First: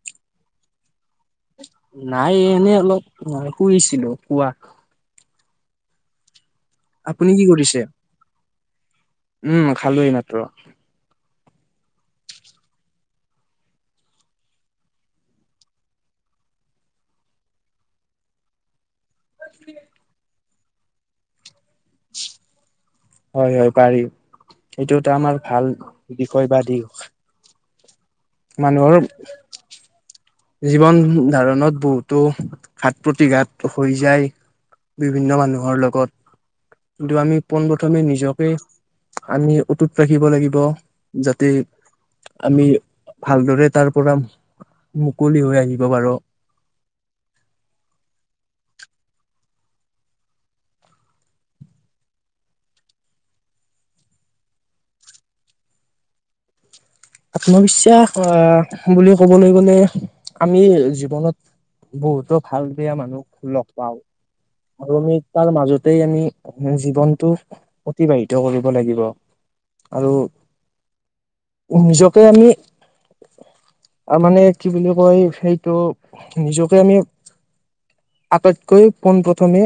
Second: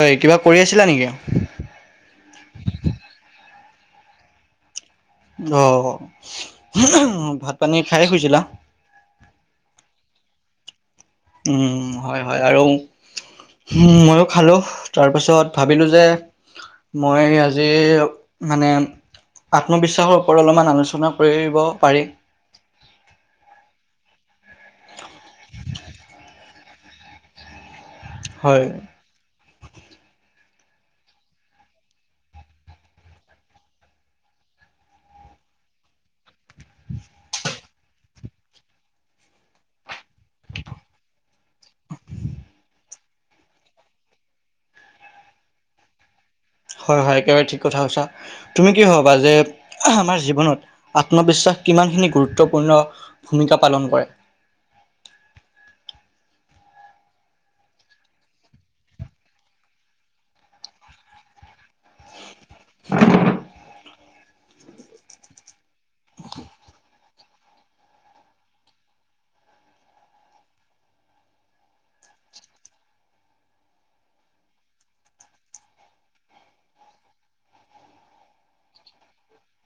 হয় কিবা কৰি আছিলা নেকি। নাই এ এনেই অলপ শুইছিলো শুৱা অ', অ'। আপুনি কি কৰিছে? উম, খালো এইমাত্ৰ। উম, হয়-হয় আৰু উম, ময়ো খালো তাৰ পিছত ভাবিলো যে মই আজি মানে আত্মবিশ্বাসৰ ওপৰ অলপমান আলোচনা কৰিব পাৰি হয়-হয়, পাৰি। এইটো এটা আমাৰ ভাল বিষয় বা দিশ। হয়। মানুহৰ জীৱন ধাৰণত বহুতো ঘাত প্ৰতিঘাত হৈ যায়। বিভিন্ন মানুহৰ লগত, কিন্তু আমি পোন প্ৰথমে নিজকে আমি অটুট ৰাখিব লাগিব, যাতে আমি ভালদৰে তাৰ পৰা মুকলি হৈ আহিব পাৰো। হয়-হয়, একেবাৰে ঠিক কথা কৈছা। তুমি কি ভাবা যে, আমাৰ জীৱনত আত্মবিশ্বাস কিমানখিনি গুৰুত্বপূৰ্ণ ভূমিকা পালন কৰে। আত্মবিশ্বাস আহ বুলি ক'বলৈ গ'লে আমি জীৱনত বহুতো ভাল দয়া মানুহ লগ পাও। আৰু আমি তাৰ মাজতে আমি জীৱনটো অতিবাহিত কৰিব লাগিব। আৰু [inaudible] নিজকে আমি আৰু মানে কি বুলি কয় সেইটো নিজকে আমি আটাইতকৈ পোন প্ৰথমে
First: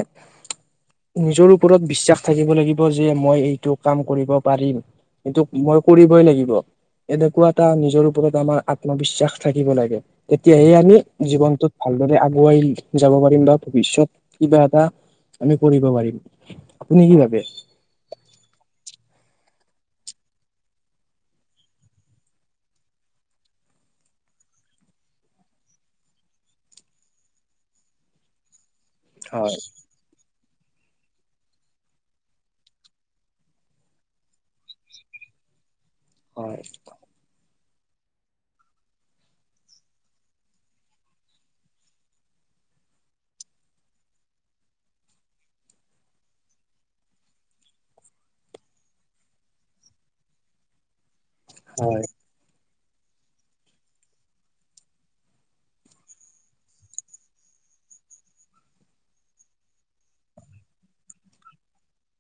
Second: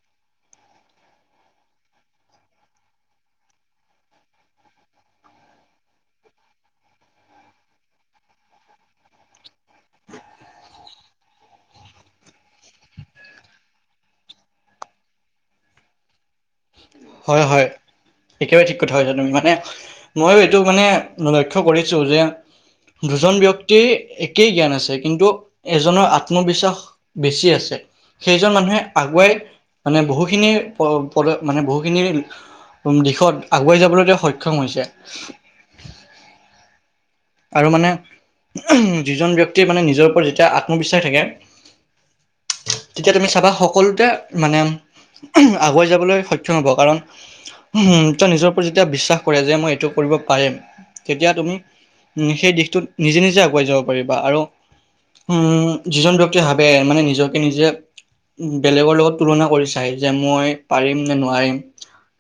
নিজৰ ওপৰত বিশ্বাস থাকিব লাগিব যে মই এইটো কাম কৰিব পাৰিম। কিন্তু মই কৰিবই লাগিব। এনেকুৱা এটা নিজৰ ওপৰত আমাৰ আত্মবিশ্বাস থাকিব লাগে তেতিয়াহে আমি জীৱনটোত ভাল ভালদৰে আগুৱাই যাব পাৰিম বা ভৱিষ্যত কিবা এটা আমি কৰিব পাৰিম। আপুনি কি ভাবে হয়, হয় একেবাৰে ঠিক কথা কৈছা তুমি মানে ময়ো এইটো মানে লক্ষ্য কৰিছো যে দুজন ব্যক্তিৰ একেই জ্ঞান আছে কিন্তু এজনৰ আত্মবিশ্বাস বেছি আছে। সেইজন মানুহে আগুৱাই হয় মানে বহুখিনি পদ মানে বহু দিশত আগুৱাই যাবলৈ সক্ষম হৈছে। হয় আৰু মানে যিজন ব্যক্তি মানে নিজৰ ওপৰত যেতিয়া আত্মবিশ্বাস থাকে তেতিয়া তুমি চাবা সকলোতে মানে আগুৱাই যাবলৈ সক্ষম হ'ব। কাৰণ উ তেওঁ নিজৰ ওপৰত যেতিয়া বিশ্বাস কৰে যে মই এইটো কৰিব পাৰেিম তেতিয়া তুমি হয় সেই দিশটোত নিজে নিজে আগুৱাই যাব পাৰিবা আৰু উম যিজন ব্যক্তি ভাবে মানে নিজকে নিজে বেলেগৰ লগত তুলনা কৰি চাই যে মই পাৰিম নে নোৱাৰিম।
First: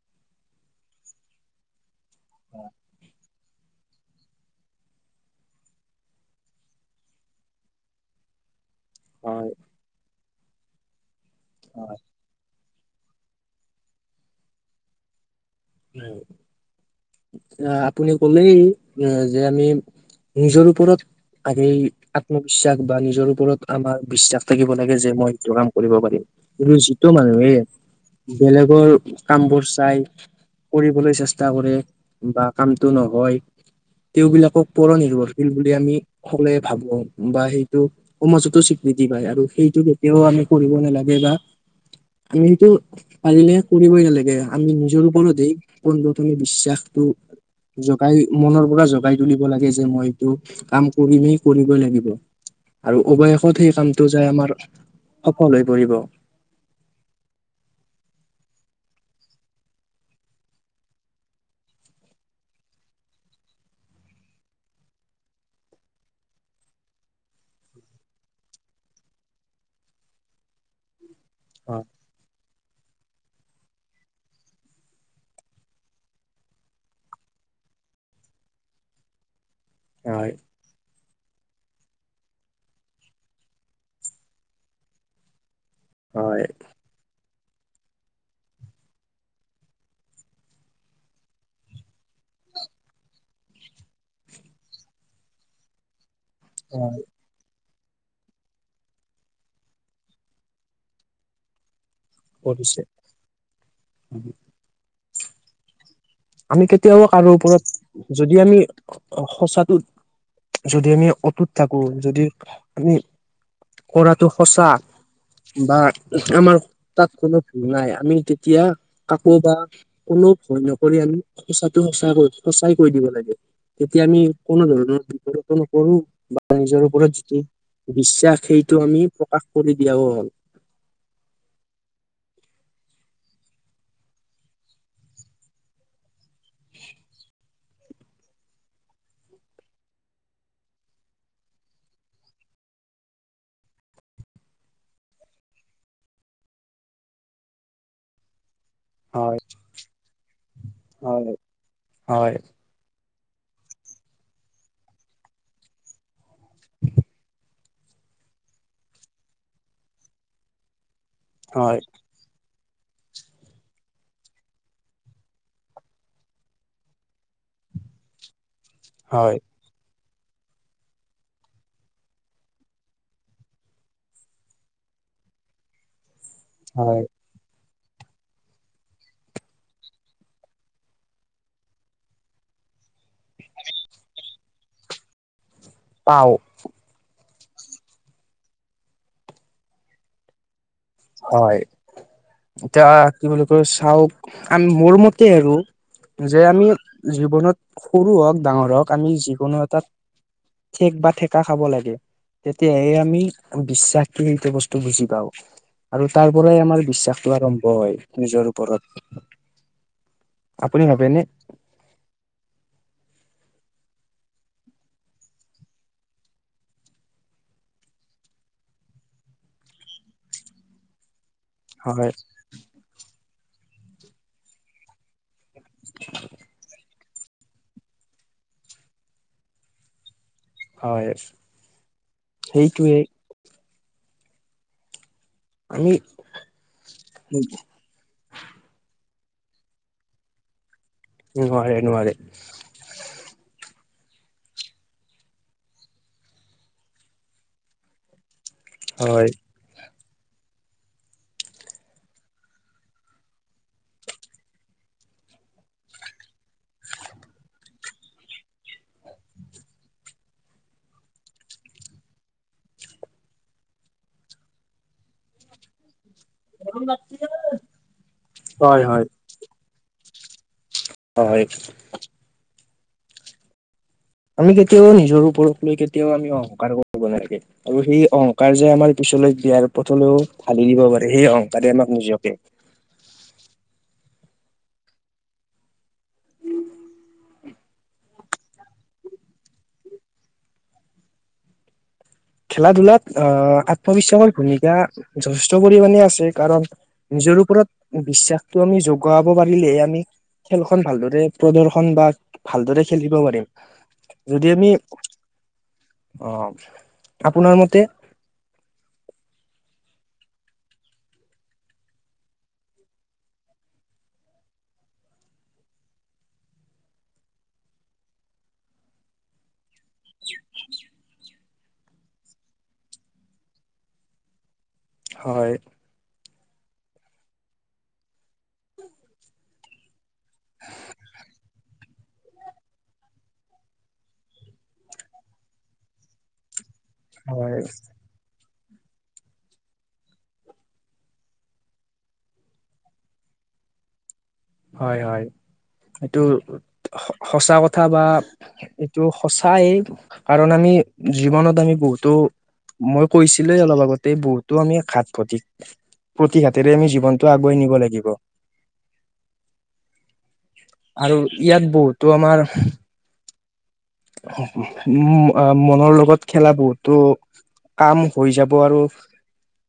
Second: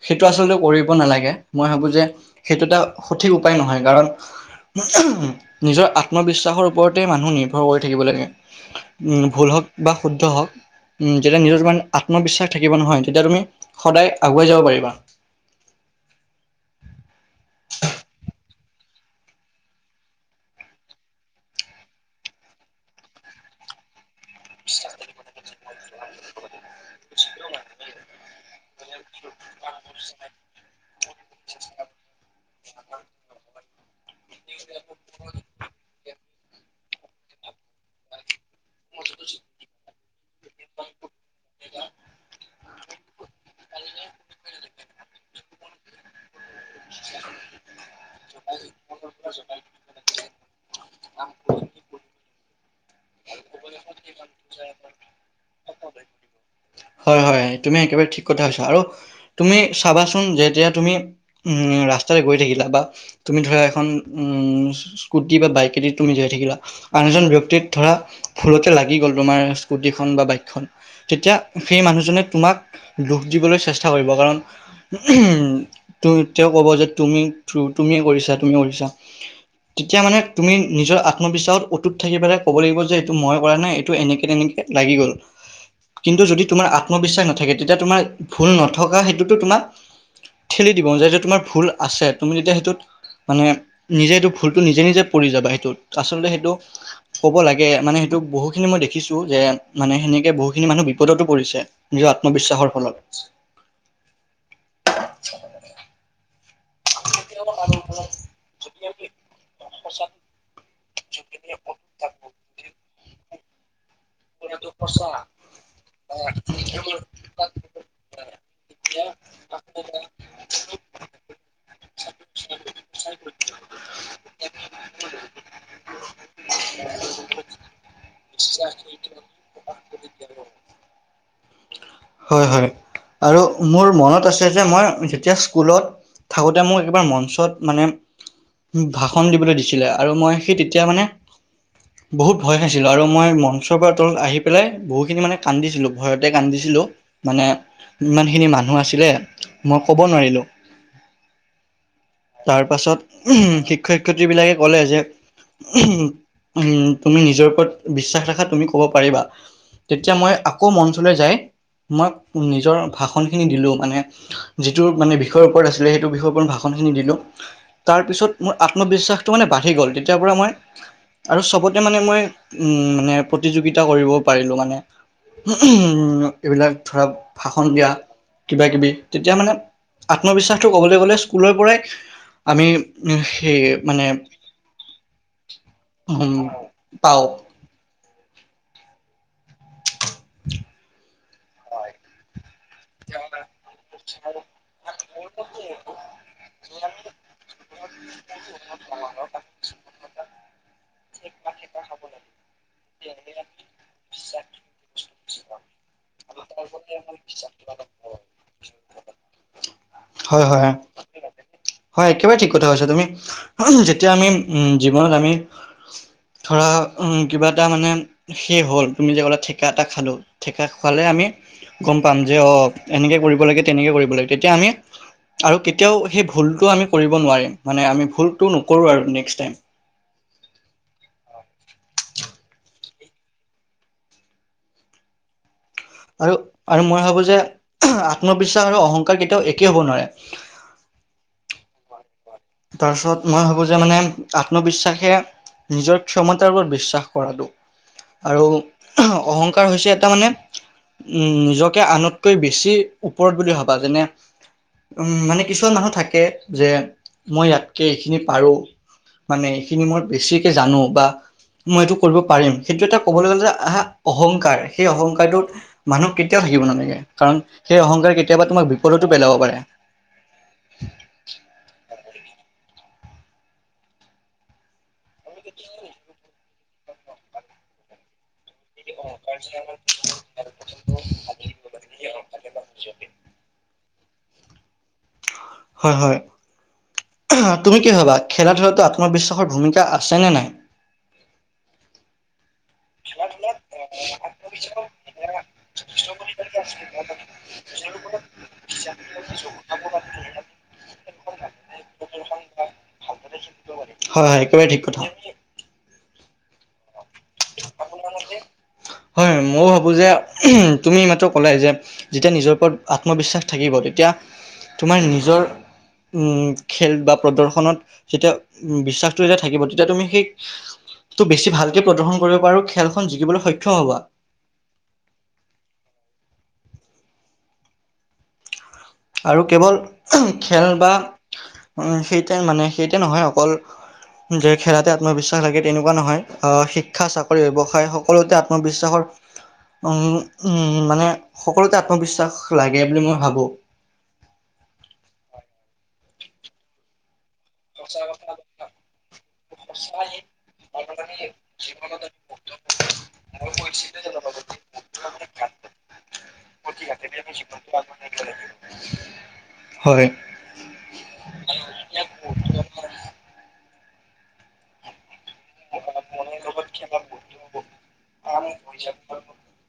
সেইটো আচলতে কৰিব নালাগে মই ভাবো যে সেইটো এটা সঠিক উপায় নহয় কাৰণ নিজৰ আত্মবিশ্বাসৰ ওপৰতে মানুহ নিৰ্ভৰ কৰি থাকিব লাগে। উ ভুল হওক বা শুদ্ধ হওক। উম। যেতিয়া নিজৰ হয় তানে আত্মবিশ্বাস থাকিব নহয়। তেতিয়া তুমি সদায় আগুৱাই যাব পাৰিবা। আপুনি কলেই, যে আমি নিজৰ ওপৰত আগেই আত্মবিশ্বাস বা নিজৰ ওপৰত আমাৰ বিশ্বাস থাকিব লাগে যে মই সেইটো কাম কৰিব পাৰি। কিন্তু যিটো মানুহে বেলেগৰ কামবোৰ চাই কৰিবলৈ চেষ্টা কৰে বা কামতটো নহয়, তেওঁবলাকক পৰ নিৰ্ভৰশীল বুলি আমি সকলোৱে ভাবো বা সেইটো সমযু স্বীকৃতি পায় আৰু সেইটো কেতিয়াও আমি কৰিব নালাগে বা আমিটো পাৰিলে কৰিবই নালাগে আমি নিজৰ ওপৰত পোনপ্ৰথমে বিশ্বাসটো জগাই মনৰ পৰা জগাই তুলিব লাগে যে মই এইটো কাম কৰিমি কৰিবই লাগিব। আৰু অৱশেষত সেই কামটো যায় আমাৰ সফল হৈ পৰিব। হয় হয় তুমি একেবাৰে ঠিক কথা কৈছা আৰু তুমি চাবাচোন, যেতিয়া তুমি উ ৰাস্তাতে গৈ থাকিলা বা তুমি ধৰা এখন উম, স্কুটি বা বাইক এদি তুমি জীয়াই থাকিলা, আন এজন ব্যক্তিত ধৰা ফুলতে লাগি গ'ল তোমাৰ স্কুটিখন বা বাইকখন তেতিয়া সেই হয় মানুহজনে তোমাক দুখ দিবলৈ চেষ্টা কৰিব। কাৰণ তেওঁ ক'ব যে তুমি তুমি কৰিছা, তুমি কৰিছা, তেতিয়া মানে হয় তুমি নিজৰ আ্ম আত্মবিশ্বাসত অটুত থাকি পেলাই ক'ব লাগিব, যে এইটো মই কৰা নাই এইটো এনেকে তেনেকে লাগি গ'ল। কিন্তু যদি হয় তোমাৰ আত্মবিশ্বাস নাথাকে। তেতিয়া তোমাৰ ভুল নথকা সেইটোতো তোমাৰ ঠেলি দিব যে যেতিয়া তোমাৰ ভুল আছে। তুমি যেতিয়া সেইটোত মানে নিজে এইটো ভুলতটো নিজে নিজে পৰি যাবা। সেইটোত আচলতে সেইটো ক'ব লাগে। মানে সেইটোক বহু খিনি মই দেখিছো, যে মানে সেনেকে বহু খিনি মানুহ বিপদতো পৰিছে। নিজৰ আত্মবিশ্বাসৰ কৰিছে ফলত আমি কেতিয়াও কাৰো ওপৰত যদি আমি সচাটো যদি আমি অটুত থাকো। যদি আমি কৰাতটো সঁচা বা আমাৰ তাত কোনো ভুল নাই। আমি তেতিয়া কাকো বা কোনো ব ধন [unintelligible] কৰি আমি সচাটো সচ সঁচাই কৈ দিব লাগে। তেতিয়া আমি কোনো ধৰণৰ বিপদত ন বা নিজৰ ওপৰত যিটো বিশ্বাস সেইটো আমি প্ৰকাশ কৰি দিয়াও হ'ল। হয় হয় আৰু মোৰ মনত আছে যে মই যেতিয়া স্কুলত থাকোঁতে মোৰ একবাৰ মঞ্চত মানে ভাষণ দিবলৈ দিছিলে আৰু মই সেই তেতিয়া মানে বহুত ভয় খাইছিলো আৰু মই ম মঞ্চৰ পৰা তলত আহি পেলাই, বহুত খিনি মানে কান্দিছিলো ভয়তে কান্দিছিলো। মানে ইমান খিনি মানুহ মানুহ আছিলে। হয় মই ক'ব নোৱাৰিলোঁ। হয় হয় তাৰপাছত শিক্ষক শিক্ষয়ত্ৰী বিলাকে ক'লে যে উ উ তুমি নিজৰ ওপৰত বিশ্বাস ৰখাত তুমি ক'ব পাৰিবা তেতিয়া মই আকৌ মণ্ঞ্চলৈ যায় হয় মই নিজৰ ভাষণখিনি দিলোঁ মানে যিটো মানে বিষয়ৰ ওপৰত আছিলে সেইটো বিষয়ৰ ওপৰত ভাষণখিনি দিলোঁ। তাৰপিছত মোৰ আত্মবিশ্বাসটো হয় মানে বাঢ়ি গ'ল তেতিয়াৰ পৰা মই আৰু চবতে মানে মই মানে প্ৰতিযোগিতা কৰিব পাৰিলো মানে উ এইবিলাক হয় ধৰা ভাষণ দিয়া কিবা কিবি তেতিয়া মানে আত্মবিশ্বাসটো ক'বলৈ গ'লে স্কুলৰ পৰাই আমি সেই মানে পাও উম। তাও [unintelligible] হয়। এতিয়া কি বুলি কো চাওক আ মোৰ মত তে আৰু যে আমি জীৱনত সৰু হওক ডাঙৰ হওঁক আমি যিকোনো এটাত ঠেক বা ঠেকা খাব লাগে। তেতিয়াহে আমি বিশ্বাস কি এইটো বস্তু বুজি পাওঁ। আৰু তাৰ পৰাই আমাৰ বিশ্বাসটো আৰম্ভ হয় নিজৰ ওপৰত। হয়, হয়। আপুনি ভাবেনে হয় একেবাৰে ঠিক কথা কৈছা তুমি যেতিয়া আমি উম জীৱনত আমি ধৰা কিবা এটা মানে সে হ'ল তুমি যে ক'লে ঠেককা এটা খালোঁ ঠেকা খোৱালে আমি গম হয় পাম যে অ', এনেকে কৰিব লাগে তেনেকে কৰিব লাগে তেতিয়া আমি আৰু কেতিয়াও সেই ভুলটো আমি কৰিব নোৱাৰিম মানে আমি ভুলতটো নকৰো আৰু নেক্স টাইম। হয় সেইটোৱে। আমি আৰু আৰু মই ভাবো যে আত্মবিশ্বাস আৰু অহং কেতিয়াও একে হ'ব নোৱাৰে। নোৱাৰে নোৱাৰে। তাৰপিছত মই ভাবো যে মানে আত্মবিশ্বাসে নিজৰ ক্ষমতাৰ ওপৰত বিশ্বাস কৰাটো আৰু হয় অহংকাৰ হৈছে তাৰ মানে উম নিজকে আনতকৈ বেছি ওপৰত বুলি ভাবা যেনে উম, মানে কিছুমান মানুহ থাকে যে মই ইয়াতকে এইখিনি পাৰো মানে এইখিনি মই বেছিকে জানো বা মই এইটো কৰিব পাৰিম সেইটো এটা ক'বলৈ গ'লে যে আহা অহংকাৰ সেই অহংকাৰটোত মানুহ কেতিয়াও থাকিব নালাগে কাৰণ সেই অহংকাৰ কেতিয়াবা তোমাক হয় বিপদতো পেলাব পাৰে। হয়, হয়। ত [unintelligible] আমি কেতিয়াও নিজৰ ওপৰত লৈ কেতিয়াও আমি অহংকাৰ কৰিব নালাগে আৰু সেই অ' কাৰ যে আমাৰ পিছলৈ দিয়াৰ পথলৈও ঢালি দিব পাৰে সেই অংহকাৰে আমাক নিজকে [inaudible] হয়, হয়। তুমি কি ভাবা খেলা ধূলাটো আত্মবিশ্বাসৰ ভূমিকা আছেনে নাই। [inaudible] খেলা ধূলাত আহ আত্মবিশ্বাসৰ ভূমিকা যথেষ্ট পৰিমানে আছে কাৰণ নিজৰ ওপৰত বিশ্বাসতটো আমি যগাব পাৰিলেহে আমি খেলখন ভালদৰে প্ৰদৰ্শন বা ভালদৰে খেলিব পাৰিম হয় হয় যদি একেবাৰে আমি ঠিক কথা অ'। হয় মই ভাবো ভাবো যে তুমি এই মাত্ৰ ক'লে যেতিয়া নিজৰ ওপৰত আত্মবিশ্বাস থাকিব তেতিয়া তোমাৰ নিজৰ উম খেল বা প্ৰদৰ্শনত যেতিয়া উম বিশ্বাসটো যেতিয়া থাকিব তে এতি তুমি সেই তটো বেছি ভালকে প্ৰদৰ্শন কৰিব পাৰোঁ খেলখন জিকিবলৈ সক্ষম হ'বা হয়। আৰু কেৱল খেল বা সেইতে মানে সেইতে নহয় অকল যে খেলাতে আত্মবিশ্বাস লাগে তেনেকুৱা নহয় আ, শিক্ষা, চাকৰি, হয় ব্যৱসায় সকলোতে মই বিশ্বাসৰ, উম, উম, মানে সকলোতে আত্মবিশ্বাস লাগে বুলি মই ভাবোঁ। হয়, হয়, এইটো সঁচা কথা বা এইটো সঁচাই কাৰণ আমি জীৱনত আমি বহুতো মই কৈছিলোই অলপ আগতে বহুতো আমি এঘাত প্ৰতি পতি ন [unintelligible] আৰু ইয়াত বহুতো আমাৰ অ [unintelligible] ম [unintelligible] অ', মনৰ লগত খেলা বহুতো কাম হৈ যাব আৰু।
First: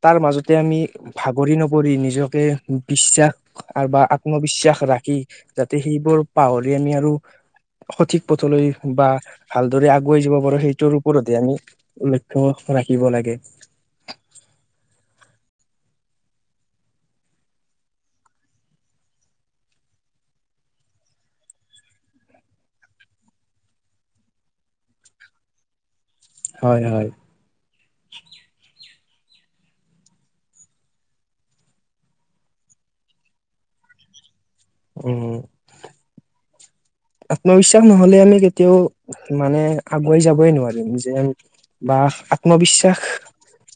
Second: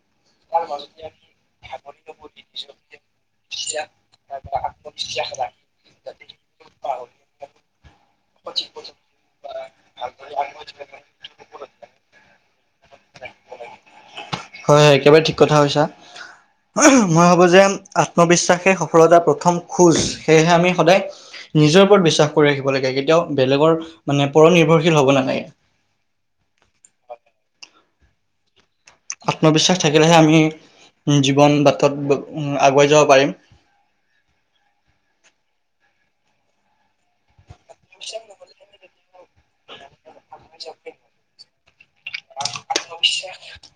তাৰ মাজতে আমি ভাগৰি নপৰি নিজকে বিশ্বাস আৰু বা আত্মবিশ্বাস ৰাখি যাতে সেইবোৰ পাহৰি আমি আৰু সঠিক পথলৈ বা ভালদৰে আগুৱাই যাব পাৰো, সেইটোৰ ওপৰতে আমি লক্ষ্য ৰাখিব লাগে। হয়, হয়, একেবাৰে ঠিক কথা কৈছা। মই ভাবো যে আত্মবিশ্বাসে সফলতাৰ প্ৰথম খোজ সেয়েহে আমি সদায় নিজৰ ওপৰত বিশ্বাস কৰি ৰাখিব লাগে কেতিয়াও বেলেগৰ মানে পৰ নিৰ্ভৰশীল হ'ব নালাগে। হয়, হয়, আত্মবিশ্বাস থাকিলেহে আমি উম, জীৱন বাটত উম, আগুৱাই যাব পাৰিম। উম, আত্মবিশ্বাস নহলে আমি কেতিয়াও মানে আগুৱাই যাবই নোৱাৰিম যেন, বা আত্মবিশ্বাস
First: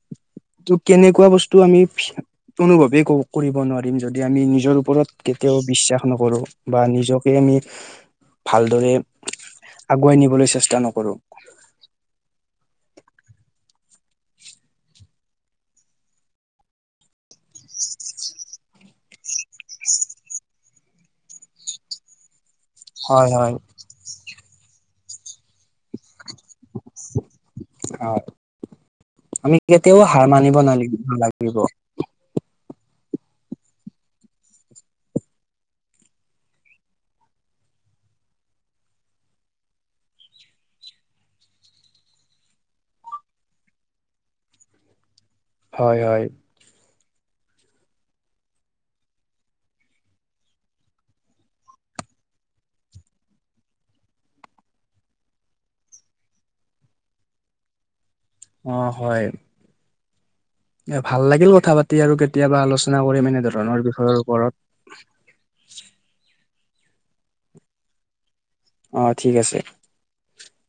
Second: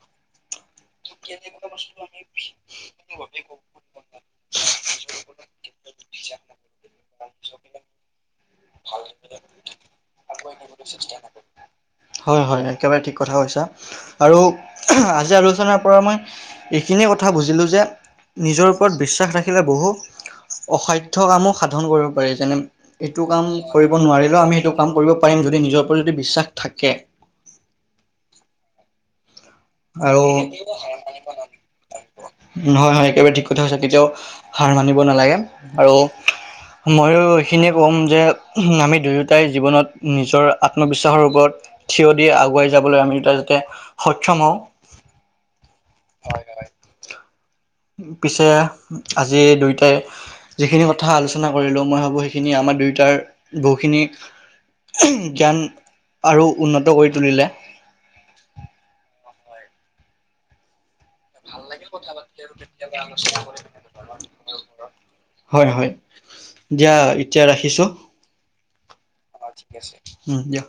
[inaudible] ত' কেনেকুৱা বস্তু আমি অনুভৱেই কৰিব নোৱাৰিম যদি আমি নিজৰ ওপৰত কেতিয়াও বিশ্বাস নকৰোঁ বা নিজকে আমি ভালদৰে আগুৱাই নিবলৈ চেষ্টা নকৰোঁ। হয়, হয়, একেবাৰে ঠিক কথা কৈছা আৰু আজি আলোচনাৰ পৰা মই এইখিনিয়ে কথা কথা বুজিলোঁ যে নিজৰ ওপৰত বিশ্বাস ৰাখিলে বহু অসাধ্যয় কামো সাধন কৰিব পাৰি যেনে এইটো হয় কাম হয়। কৰিব নোৱাৰিলেও আমি সেইটো কাম কৰিব পাৰিম যদি নিজৰ ওপৰত বিশ্বাস থাকে। হয় আমি কেতিয়াও আৰু হাৰ মানিব না নালাগিব। হয় হয় একেবাৰে ঠিক কথা কৈছা কেতিয়াও হাৰ মানিব নালাগে আৰু ময়ো এইখিনিয়ে ক'ম যে আমি দুয়োটাই জীৱনত নিজৰ আত্মবিশ্বাসৰ ওপৰত থিয় দি আগুৱাই যাবলৈ আমি দুটা যাতে সক্ষম হওঁ। হয়, হয়, পিছে আজি দুয়টাই যিখিনি কথা আলোচনা কৰিলোঁ মই ভাবো সেইখিনি আমাৰ দুয়টাৰ বহুখিনি জ্ঞান আৰু উন্নত কৰি তুলিলে। অ এ ভাল লাগিল কথা পাতি আৰু কেতিয়াবা আলোচনা কৰিম এনেধৰণৰ বিষয়ৰ ওপৰত। হয়, হয়, দিয়া এতিয়া ৰাখিছো। অ', ঠিক আছে। উম, দিয়।